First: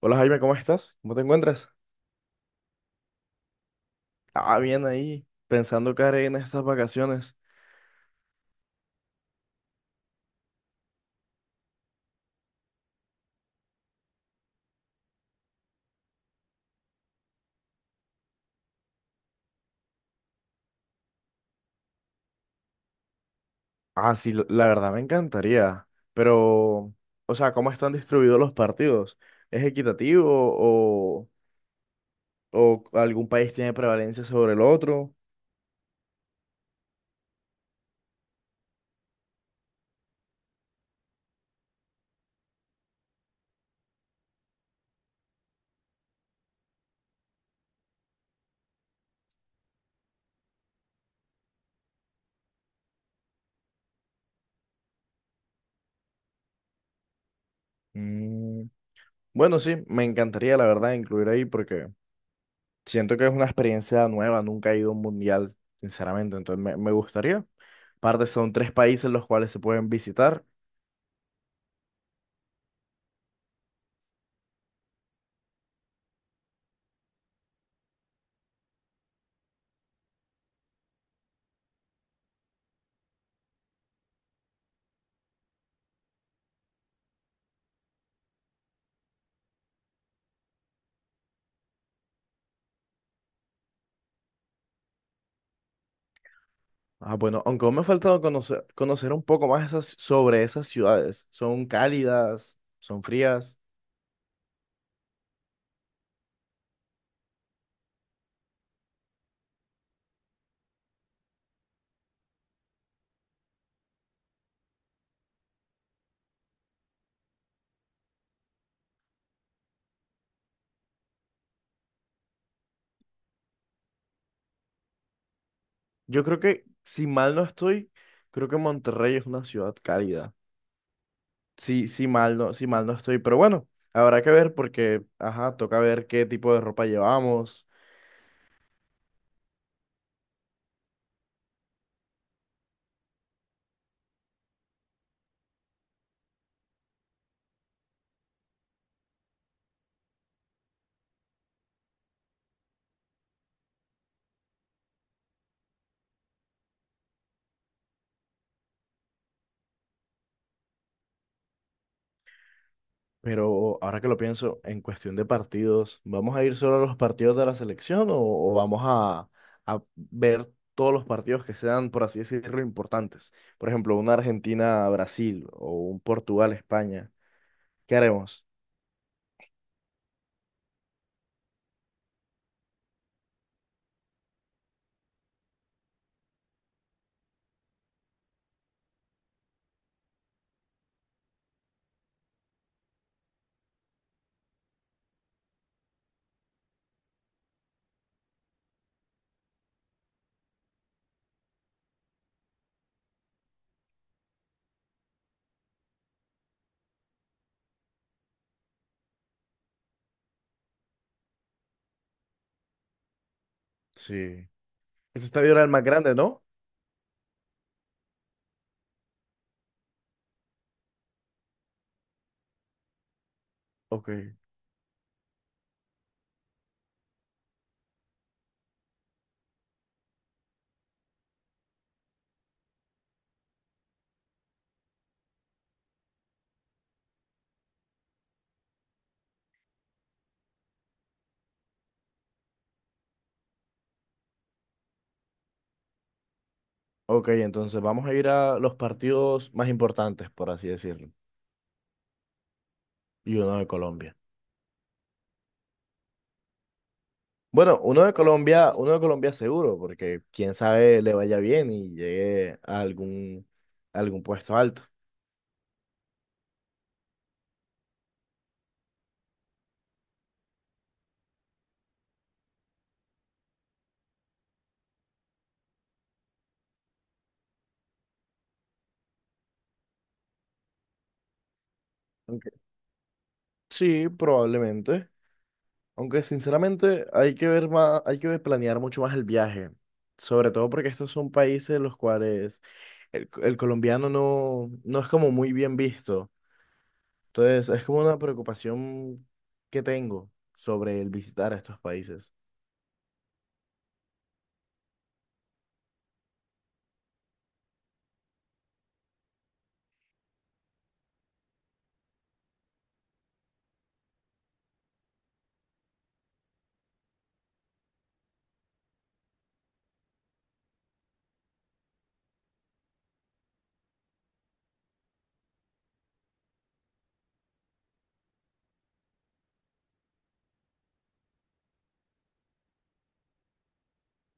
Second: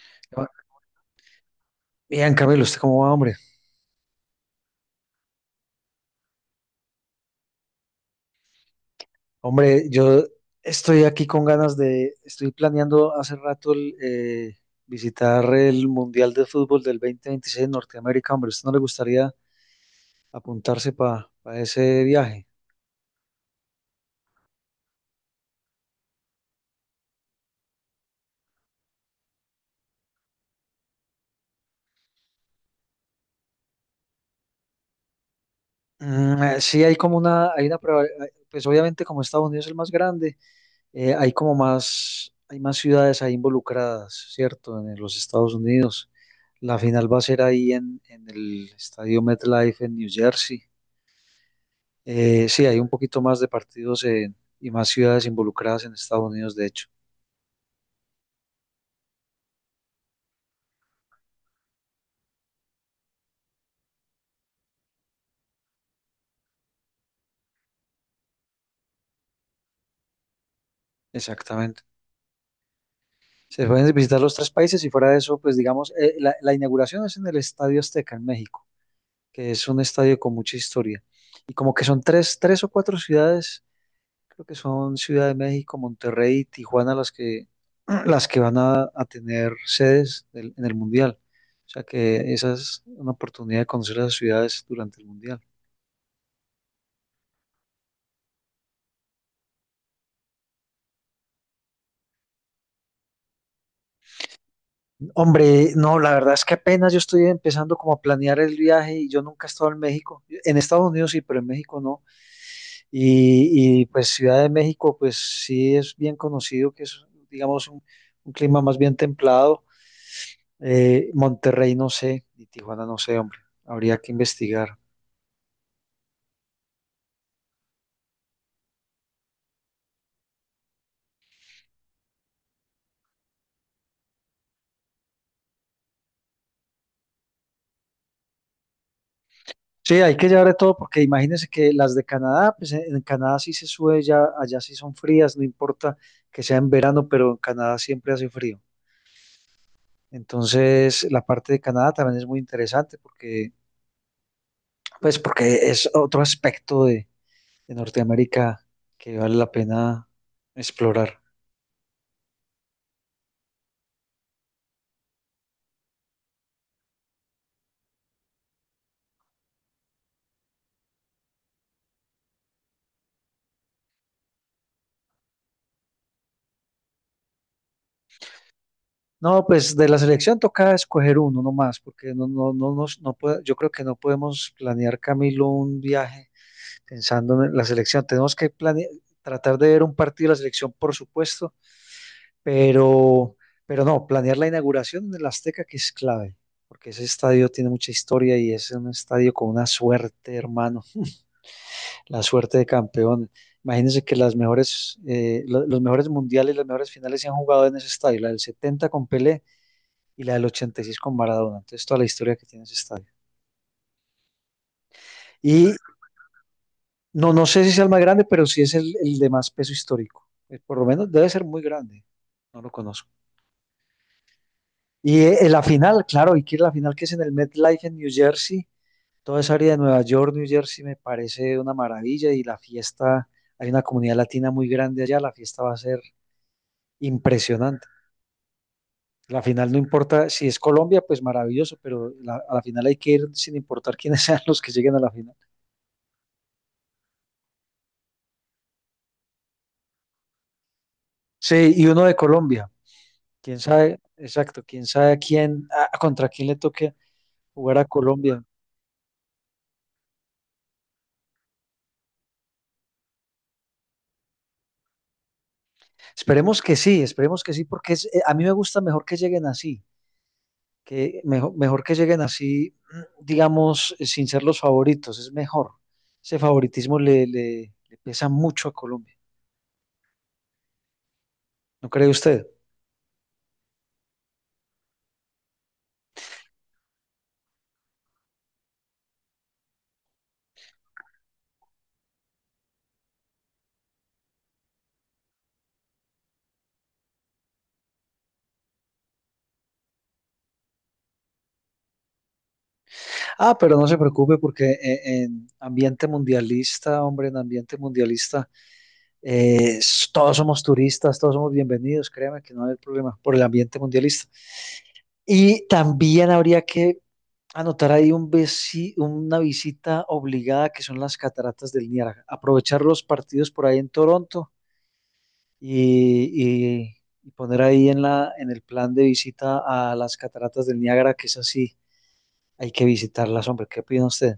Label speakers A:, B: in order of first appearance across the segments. A: Hola Jaime,
B: Ah,
A: ¿cómo estás? ¿Cómo te encuentras?
B: Bien, Camilo, ¿usted cómo va, hombre?
A: Ah, bien ahí, pensando qué haré en estas vacaciones.
B: Hombre, yo estoy aquí con ganas de, estoy planeando hace rato el, visitar el Mundial de Fútbol del 2026 en Norteamérica, hombre, ¿usted no le gustaría apuntarse para ese viaje?
A: Ah, sí, la verdad me encantaría, pero, o sea, ¿cómo están distribuidos los partidos? ¿Es equitativo o, o algún país tiene prevalencia sobre el otro?
B: Sí, hay como una, hay una, pues obviamente como Estados Unidos es el más grande, hay como más, hay más ciudades ahí involucradas, ¿cierto? En los Estados Unidos. La final va a ser ahí en el estadio MetLife en New Jersey. Sí, hay un poquito más de partidos y más ciudades involucradas en Estados Unidos, de hecho.
A: Mm, Bueno, sí, me encantaría, la verdad, incluir ahí porque siento que es una experiencia nueva, nunca he ido a un mundial, sinceramente, entonces me gustaría. Aparte, son tres países los cuales se pueden visitar.
B: Exactamente. Se pueden visitar los tres países y fuera de eso, pues digamos, la, la inauguración es en el Estadio Azteca, en México, que es un estadio con mucha historia. Y como que son tres, tres o cuatro ciudades, creo que son Ciudad de México, Monterrey y Tijuana las que, las que van a tener sedes en el Mundial. O sea que esa es una oportunidad de conocer las ciudades durante el Mundial.
A: Ah, bueno, aunque aún me ha faltado conocer un poco más sobre esas ciudades. ¿Son cálidas? ¿Son frías?
B: Hombre, no, la verdad es que apenas yo estoy empezando como a planear el viaje y yo nunca he estado en México. En Estados Unidos sí, pero en México no. Pues Ciudad de México, pues sí es bien conocido que es, digamos, un clima más bien templado. Monterrey no sé, y Tijuana no sé, hombre. Habría que investigar.
A: Yo creo que, si mal no estoy, creo que Monterrey es una ciudad cálida. Sí, mal no estoy, pero bueno, habrá que ver porque, ajá, toca ver qué tipo de ropa llevamos.
B: Sí, hay que llevar de todo porque imagínense que las de Canadá, pues en Canadá sí se sube, ya, allá sí son frías, no importa que sea en verano, pero en Canadá siempre hace frío. Entonces, la parte de Canadá también es muy interesante porque, pues, porque es otro aspecto de Norteamérica que vale la pena explorar.
A: Pero ahora que lo pienso, en cuestión de partidos, ¿vamos a ir solo a los partidos de la selección o vamos a ver todos los partidos que sean, por así decirlo, importantes? Por ejemplo, una Argentina-Brasil o un Portugal-España. ¿Qué haremos?
B: No, pues de la selección toca escoger uno nomás, porque no, no, no, yo creo que no podemos planear, Camilo, un viaje pensando en la selección. Tenemos que tratar de ver un partido de la selección, por supuesto, Pero, pero no, planear la inauguración en el Azteca que es clave, porque ese estadio tiene mucha historia y es un estadio con una suerte, hermano, la suerte de campeón. Imagínense que las mejores, los mejores mundiales, las mejores finales se han jugado en ese estadio, la del 70 con Pelé y la del 86 con Maradona. Entonces, toda la historia que tiene ese estadio.
A: Sí. Ese estadio era el
B: Y
A: más grande, ¿no?
B: no, no sé si sea el más grande, pero sí es el de más peso histórico. Por lo menos debe ser muy grande. No lo conozco.
A: Ok.
B: Y la final, claro, y que la final que es en el MetLife en New Jersey, toda esa área de Nueva York, New Jersey me parece una maravilla y la fiesta, hay una comunidad latina muy grande allá, la fiesta va a ser impresionante. La final no importa, si es Colombia, pues maravilloso, pero a la final hay que ir sin importar quiénes sean los que lleguen a la final.
A: Ok, entonces vamos a ir a los partidos más importantes, por así decirlo,
B: Sí, y uno de Colombia,
A: y uno
B: quién
A: de
B: sabe,
A: Colombia.
B: exacto, quién sabe a quién, contra quién le toque jugar
A: Bueno,
B: a Colombia.
A: Uno de Colombia seguro, porque quién sabe le vaya bien y llegue a algún puesto alto.
B: Esperemos que sí, porque a mí me gusta mejor que lleguen así que mejor, mejor que lleguen así, mm, digamos, sin ser los favoritos, es mejor. Ese favoritismo le pesa mucho a Colombia, ¿no cree usted?
A: Aunque, sí, probablemente. Aunque sinceramente hay que ver más, hay que planear mucho más el viaje. Sobre todo porque estos son países en los cuales el colombiano no es como muy bien visto. Entonces, es como una preocupación que tengo sobre el visitar estos países.
B: Ah, pero no se preocupe porque en ambiente mundialista, hombre, en ambiente mundialista, todos somos turistas, todos somos bienvenidos, créame que no hay problema por el ambiente mundialista. Y también habría que anotar ahí un una visita obligada que son las cataratas del Niágara. Aprovechar los partidos por ahí en Toronto y poner ahí en la, en el plan de visita a las cataratas del Niágara, que es así, hay que visitarlas, hombre, ¿qué opina usted?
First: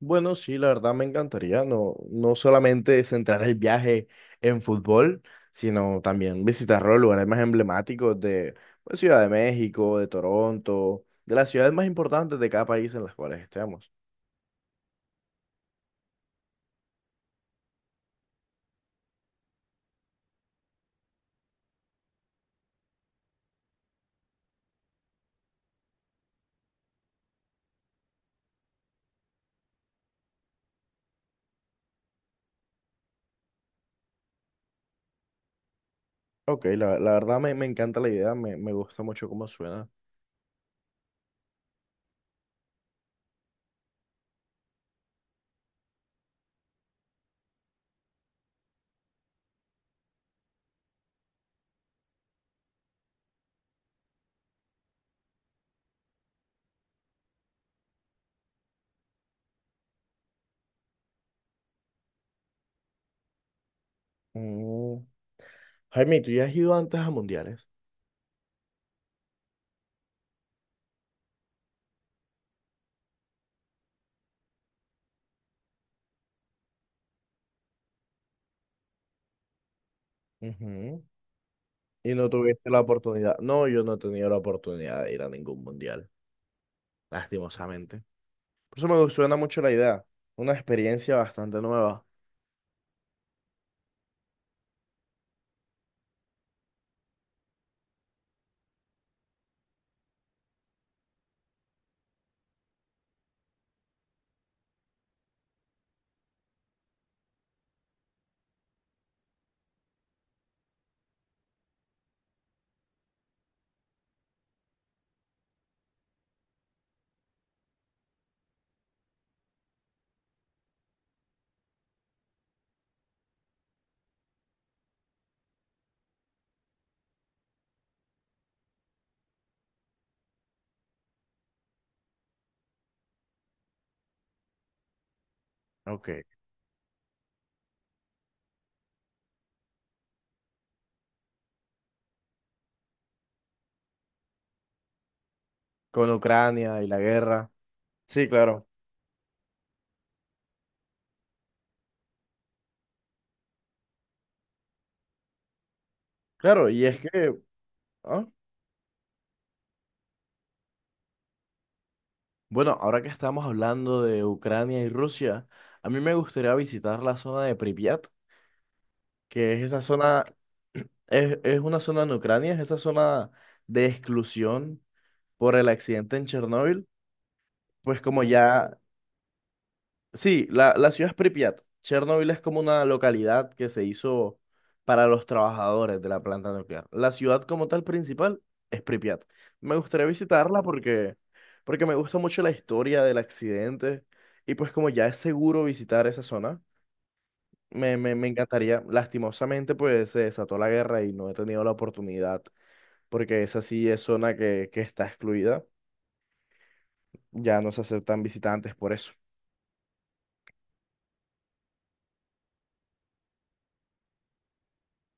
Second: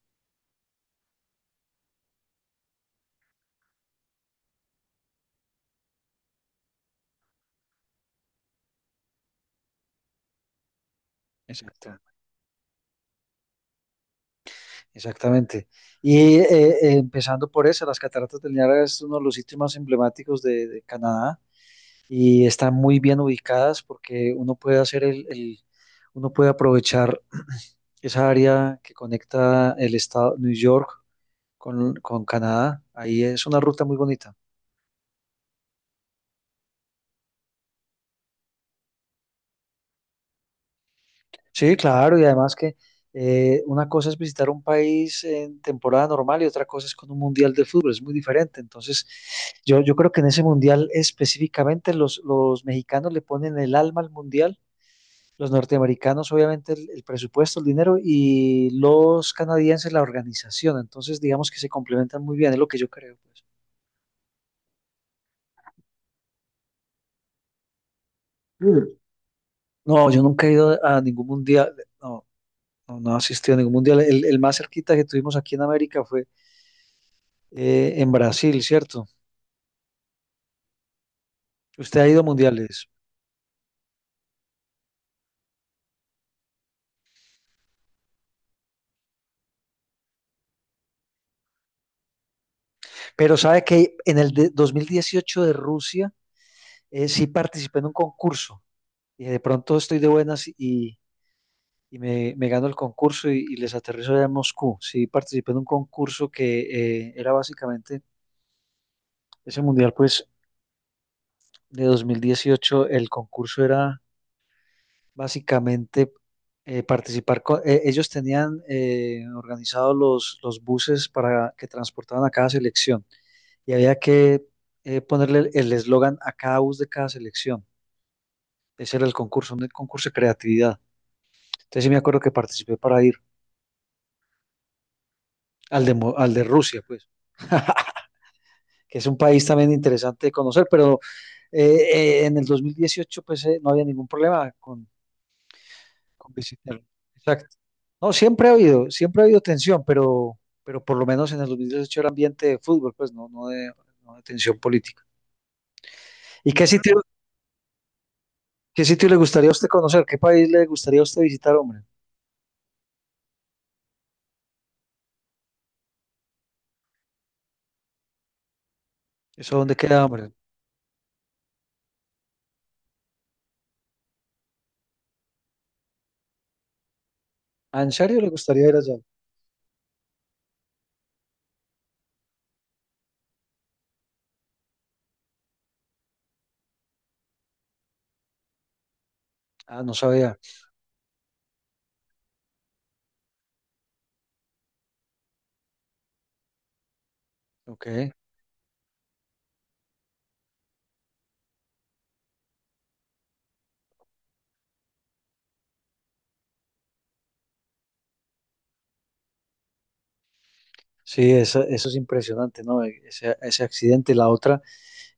A: Bueno, sí, la verdad me encantaría no solamente centrar el viaje en fútbol, sino también visitar los lugares más emblemáticos de, pues, Ciudad de México, de Toronto, de las ciudades más
B: Exacto.
A: importantes de cada país en las cuales estemos.
B: Exactamente. Y empezando por eso, las cataratas del Niágara es uno de los sitios más emblemáticos de Canadá y están muy bien ubicadas porque uno puede hacer uno puede aprovechar esa área que conecta el estado New York con Canadá. Ahí es una ruta muy bonita.
A: Ok, la verdad me encanta la idea, me gusta mucho cómo suena.
B: Sí, claro, y además que una cosa es visitar un país en temporada normal y otra cosa es con un mundial de fútbol, es muy diferente. Entonces, yo creo que en ese mundial específicamente los mexicanos le ponen el alma al mundial, los norteamericanos obviamente el presupuesto, el dinero y los canadienses la organización. Entonces, digamos que se complementan muy bien, es lo que yo creo, pues.
A: Mm. Jaime, ¿tú ya has ido antes a mundiales?
B: Mm. No, yo nunca he ido a ningún mundial, no, no, no he asistido a ningún mundial. El más cerquita que tuvimos aquí en América fue en Brasil, ¿cierto?
A: Ujú.
B: Usted ha
A: Y
B: ido a
A: no tuviste la
B: mundiales,
A: oportunidad. No, yo no he tenido la oportunidad de ir a ningún mundial, lastimosamente. Por eso me suena mucho la idea. Una experiencia bastante nueva.
B: pero sabe que en el de 2018 de Rusia sí participé en un concurso y de pronto estoy de buenas y me gano el concurso y les aterrizo allá en Moscú. Sí participé en un concurso que era básicamente, ese mundial pues de 2018, el concurso era básicamente participar con, ellos tenían organizado los buses para que transportaban a cada selección. Y había que ponerle el eslogan a cada bus de cada selección. Ese era el concurso, un concurso de creatividad. Entonces sí me acuerdo que participé para ir al de,
A: Ok.
B: Al de Rusia, pues, que es un país también interesante de conocer, pero en el 2018 pues no había ningún problema
A: Con
B: con
A: Ucrania
B: visitarlo.
A: y la guerra.
B: Exacto. No,
A: Sí, claro.
B: siempre ha habido tensión, pero por lo menos en el 2018 era ambiente de fútbol, pues no, no de, no de tensión política. ¿Y
A: Claro, y es que, ah,
B: qué sitio le gustaría a usted conocer? ¿Qué país le gustaría a usted visitar, hombre?
A: bueno, ahora que estamos hablando de Ucrania y Rusia, a mí me gustaría visitar la zona de Pripyat, que
B: ¿Eso
A: es
B: dónde
A: esa
B: queda,
A: zona,
B: hombre?
A: es una zona en Ucrania, es esa zona de exclusión por el accidente en Chernóbil.
B: Ah, ¿en
A: Pues
B: serio
A: como
B: le gustaría ir
A: ya,
B: allá?
A: sí, la ciudad es Pripyat. Chernobyl es como una localidad que se hizo para los trabajadores de la planta nuclear. La ciudad como tal principal es Pripyat. Me
B: Ah, no
A: gustaría
B: sabía.
A: visitarla porque, porque me gusta mucho la historia del accidente y pues como ya es seguro visitar esa zona,
B: Ok.
A: me encantaría. Lastimosamente pues se desató la guerra y no he tenido la oportunidad porque esa sí es zona que está excluida. Ya no se aceptan visitantes por eso.
B: Sí, eso es impresionante, ¿no? E, ese accidente. La otra,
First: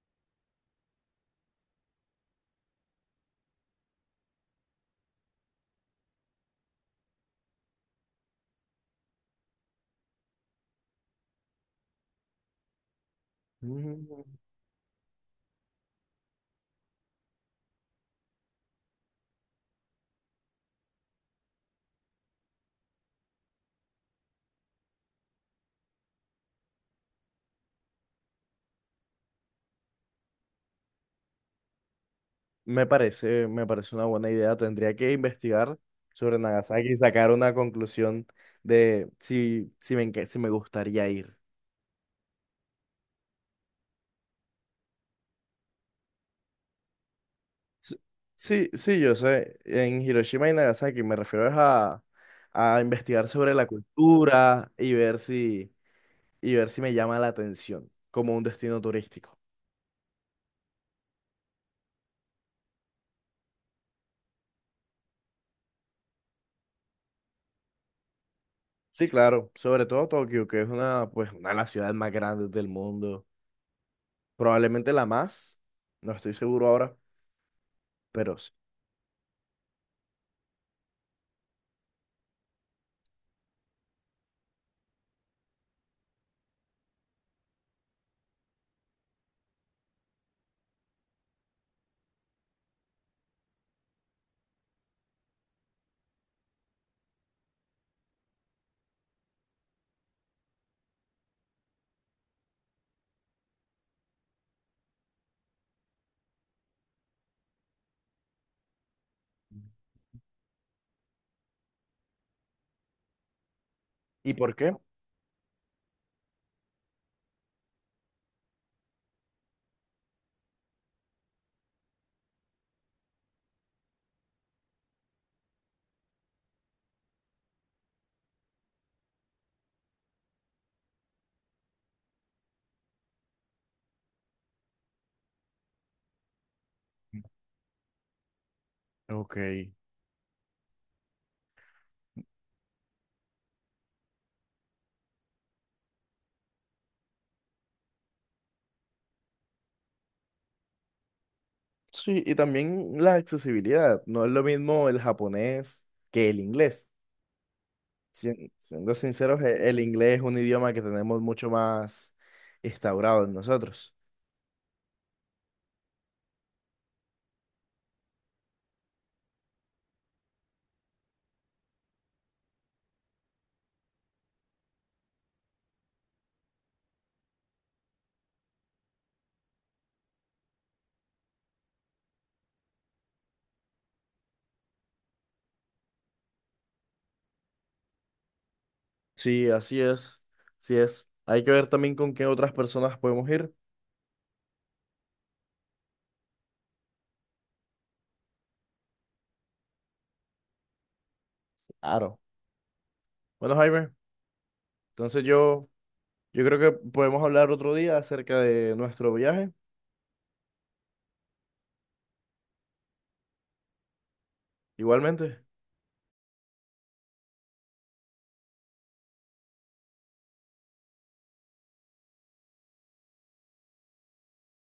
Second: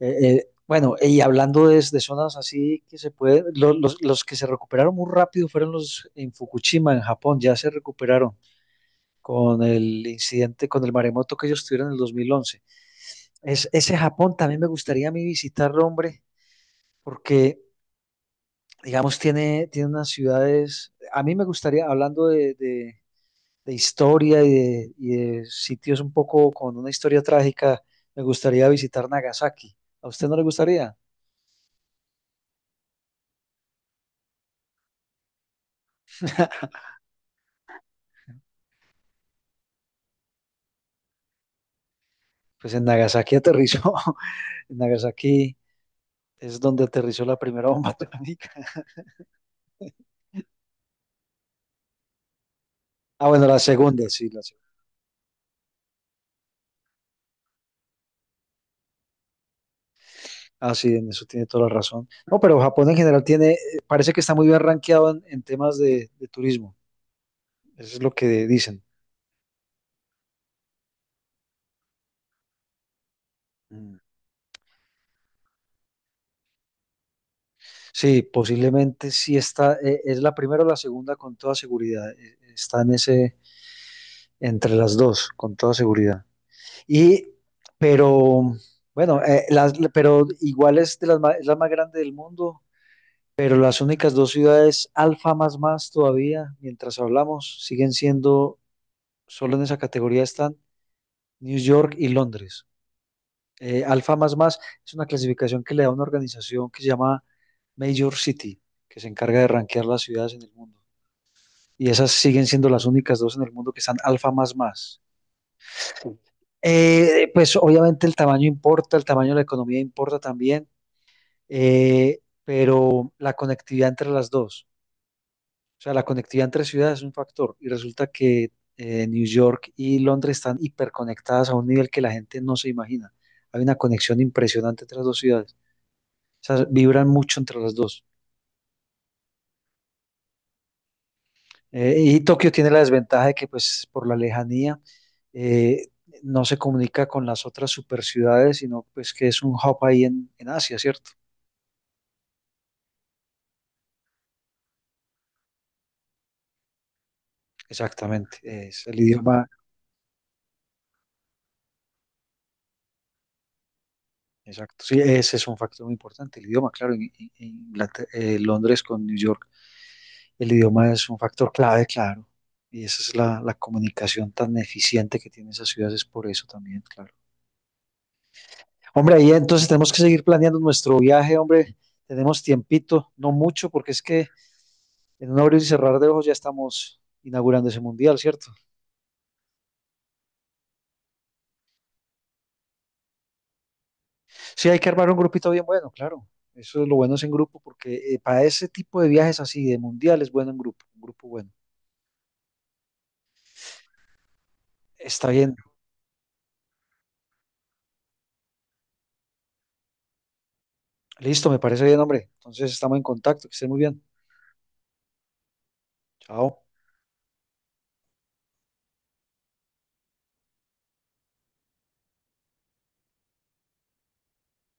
B: bueno, y hablando de zonas así que se puede, los que se recuperaron muy rápido fueron los en Fukushima, en Japón, ya se recuperaron con el incidente, con el maremoto que ellos tuvieron en el 2011. Es, ese Japón también me gustaría a mí visitarlo, hombre, porque, digamos, tiene, tiene unas ciudades, a mí me gustaría, hablando de historia y de sitios un poco con una historia trágica, me gustaría visitar Nagasaki. ¿A usted no le gustaría?
A: Me parece una buena idea. Tendría que investigar sobre Nagasaki y sacar una conclusión de si, si me gustaría ir.
B: Pues en Nagasaki aterrizó. En Nagasaki es donde aterrizó la primera bomba
A: S-
B: atómica.
A: Sí, sí, yo sé. En Hiroshima y Nagasaki me refiero es a
B: Ah,
A: investigar
B: bueno,
A: sobre
B: la
A: la
B: segunda, sí, la segunda.
A: cultura y ver si me llama la atención como un destino turístico.
B: Ah, sí, en eso tiene toda la razón. No, pero Japón en general tiene, parece que está muy bien rankeado en temas de turismo. Eso es lo que dicen.
A: Sí, claro. Sobre todo Tokio, que es una, pues, una de las ciudades más grandes del mundo.
B: Mm.
A: Probablemente la más. No estoy seguro ahora,
B: Sí,
A: pero sí.
B: posiblemente sí está, es la primera o la segunda con toda seguridad. Está en ese, entre las dos, con toda seguridad. Y, pero, bueno, las, pero igual es, de las, ma- es la más grande del mundo, pero las únicas dos ciudades alfa más más todavía, mientras hablamos, siguen siendo, solo en esa categoría están New York y Londres. Alfa más más es una clasificación que le da una organización que se llama Major City, que se encarga de rankear las ciudades en el mundo. Y esas siguen siendo las únicas dos en el mundo que están alfa
A: ¿Y
B: más
A: por qué?
B: más. Pues obviamente el tamaño importa, el tamaño de la economía importa también, eh, pero la conectividad entre las dos, o sea, la conectividad entre ciudades es un factor y resulta que New York y Londres están hiperconectadas a un nivel que la gente no se imagina. Hay una conexión impresionante entre las dos ciudades, o sea, vibran mucho entre las dos.
A: Ok.
B: Y Tokio tiene la desventaja de que pues por la lejanía eh, no se comunica con las otras super ciudades, sino pues que es un hub ahí en Asia, ¿cierto?
A: Sí, y también la accesibilidad. No es lo mismo el japonés que el inglés.
B: Exactamente, es
A: Siendo
B: el
A: sinceros,
B: idioma,
A: el inglés es un idioma que tenemos mucho más instaurado en nosotros.
B: exacto. Sí, ese es un factor muy importante, el idioma, claro, en Londres con New York, el idioma es un factor clave, claro, y esa es la, la comunicación tan eficiente que tienen esas ciudades, es por eso también, claro. Hombre, ahí entonces tenemos que seguir planeando nuestro viaje, hombre, tenemos tiempito, no mucho, porque es que en un abrir y cerrar de ojos ya estamos inaugurando ese mundial, ¿cierto?
A: Sí, así es. Así es. Hay que ver también con qué otras personas podemos ir.
B: Sí, hay que armar un grupito bien bueno, claro. Eso es lo bueno es en grupo, porque para ese tipo de viajes así, de mundial, es bueno en grupo, un grupo bueno.
A: Claro. Bueno, Jaime, entonces
B: Está bien,
A: yo creo que podemos hablar otro día acerca de nuestro viaje.
B: listo, me parece bien, hombre. Entonces estamos en contacto, que estén muy bien.
A: Igualmente.
B: Chao.